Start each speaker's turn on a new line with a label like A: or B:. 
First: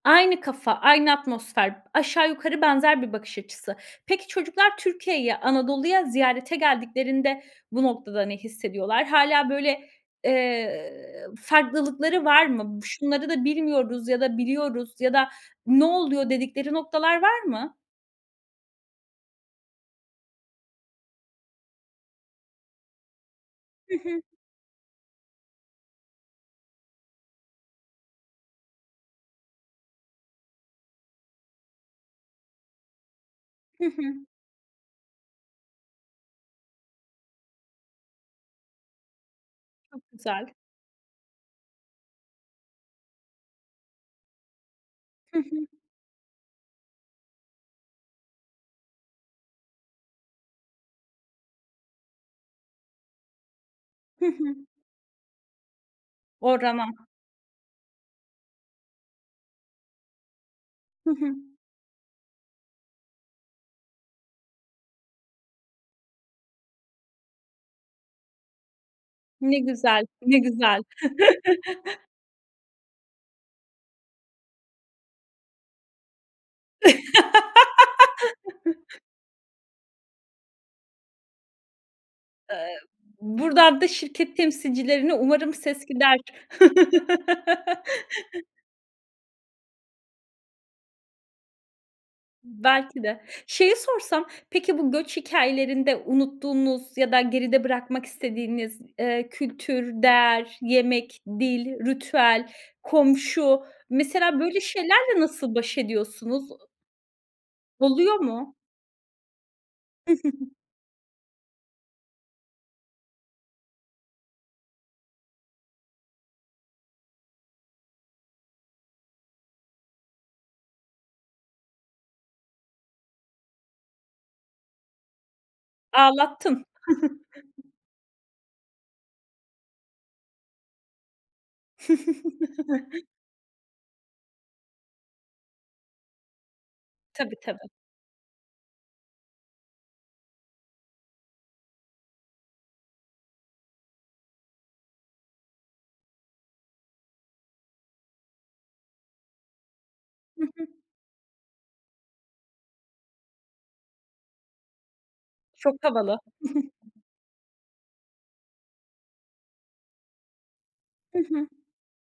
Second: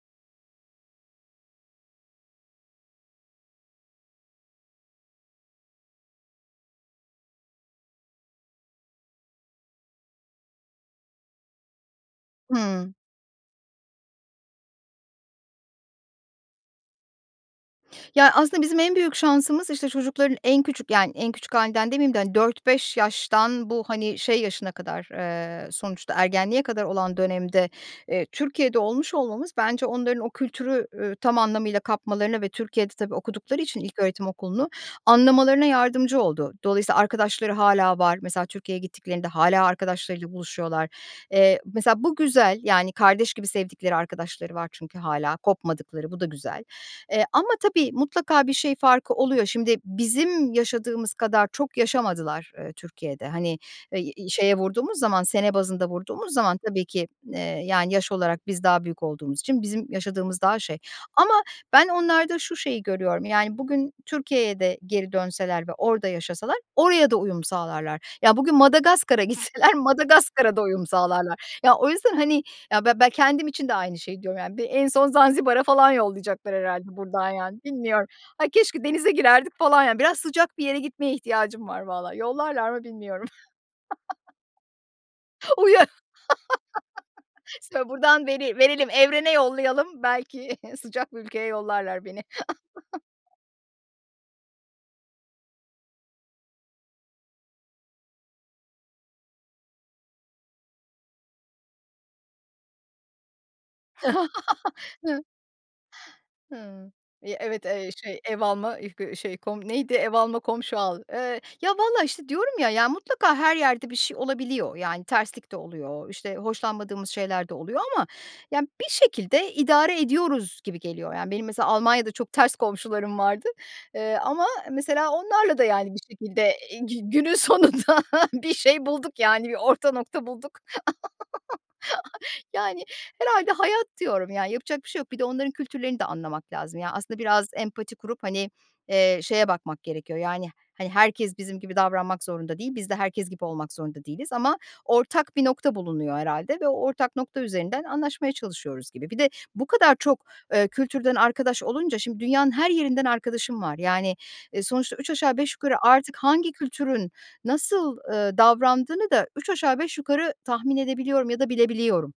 A: Aynı kafa, aynı atmosfer, aşağı yukarı benzer bir bakış açısı. Peki, çocuklar Türkiye'yi, Anadolu'ya ziyarete geldiklerinde bu noktada ne hissediyorlar? Hâlâ böyle, eee, farklılıkları var mı? "Bu
B: Hımm.
A: şunları da bilmiyoruz ya da biliyoruz ya da ne oluyor?" dedikleri noktalar var mı?
B: Ya aslında bizim en büyük şansımız, işte, çocukların en küçük, yani en küçük hâlinden demeyeyim de, hani, 4-5 yaştan bu,
A: Hı
B: hani,
A: hı.
B: şey yaşına kadar, eee, sonuçta ergenliğe kadar olan dönemde, eee, Türkiye'de olmuş olmamız bence onların o kültürü, ü tam anlamıyla kapmalarına ve Türkiye'de, tabii, okudukları için
A: Hı hı.
B: ilköğretim okulunu anlamalarına yardımcı oldu. Dolayısıyla arkadaşları hâlâ var. Mesela Türkiye'ye gittiklerinde hâlâ
A: Çok
B: arkadaşlarıyla
A: güzel.
B: buluşuyorlar. Eee, mesela bu güzel, yani kardeş gibi sevdikleri arkadaşları var çünkü hâlâ
A: Hı hı.
B: kopmadıkları. Bu da güzel. Eee, ama, tabii, mutlaka bir şey farkı oluyor. Şimdi bizim yaşadığımız kadar çok yaşamadılar, eee, Türkiye'de. Hani, i
A: Hı
B: eee,
A: hı.
B: şeye vurduğumuz zaman sene bazında vurduğumuz zaman tabii
A: [unintelligible]
B: ki, eee, yani yaş olarak biz daha büyük olduğumuz için bizim yaşadığımız daha şey
A: Hı
B: ama
A: hı.
B: ben onlarda şu şeyi görüyorum. Yani bugün Türkiye'ye de geri dönseler ve orada yaşasalar oraya da uyum sağlarlar. Ya bugün Madagaskar'a
A: Ne
B: gitseler
A: güzel, ne
B: Madagaskar'a da
A: güzel.
B: uyum sağlarlar. Ya o yüzden, hani, ya be ben kendim için de aynı şeyi diyorum yani. Bir en son Zanzibar'a falan yollayacaklar herhâlde buradan yani. Bilmiyorum. Ay, keşke denize girerdik falan yani. Biraz sıcak bir yere gitmeye ihtiyacım var vallahi.
A: Eee,
B: Yollarlar mı bilmiyorum.
A: buradan da şirket temsilcilerine umarım ses
B: Uyar.
A: gider.
B: Mesela buradan veriyim verelim, evrene yollayalım. Belki sıcak bir ülkeye yollarlar beni.
A: Belki de. Şeyi sorsam, peki, bu göç hikâyelerinde unuttuğunuz ya da geride bırakmak istediğiniz, eee, kültür, değer, yemek, dil, ritüel, komşu... Mesela böyle şeylerle
B: Hıı.
A: nasıl baş ediyorsunuz? U
B: Hıı. Eee, evet, eee,
A: Oluyor
B: şey ev
A: mu?
B: alma ıh gı şey kom neydi ev alma komşu al. Eee, ya vallahi, işte, diyorum ya, ya mutlaka her yerde bir şey olabiliyor. Yani terslik de oluyor, işte, hoşlanmadığımız şeyler de oluyor ama, yani, bir şekilde idare ediyoruz gibi geliyor. Yani, benim mesela Almanya'da çok ters komşularım vardı, eee, ama mesela onlarla da yani bir şekilde,
A: Ağlattın.
B: eee, gü günün sonunda bir şey bulduk, yani, bir orta nokta bulduk. Yani herhâlde hayat diyorum. Ya yapacak bir şey yok. Bir de onların kültürlerini de anlamak lazım. Yani aslında
A: Tabii
B: biraz
A: tabii.
B: empati kurup, hani, eee, şeye bakmak gerekiyor yani, hani herkes bizim gibi davranmak zorunda değil. Biz de herkes gibi olmak zorunda değiliz ama ortak bir nokta bulunuyor herhâlde ve o ortak nokta üzerinden anlaşmaya çalışıyoruz gibi. Bir de bu kadar çok,
A: Hı hı.
B: eee, kültürden arkadaş olunca şimdi dünyanın her yerinden arkadaşım var. Yani, eee, sonuçta üç aşağı beş yukarı
A: Çok
B: artık
A: havalı.
B: hangi kültürün nasıl, eee, davrandığını da üç aşağı beş yukarı tahmin
A: Hı
B: edebiliyorum ya
A: hı.
B: da bilebiliyorum.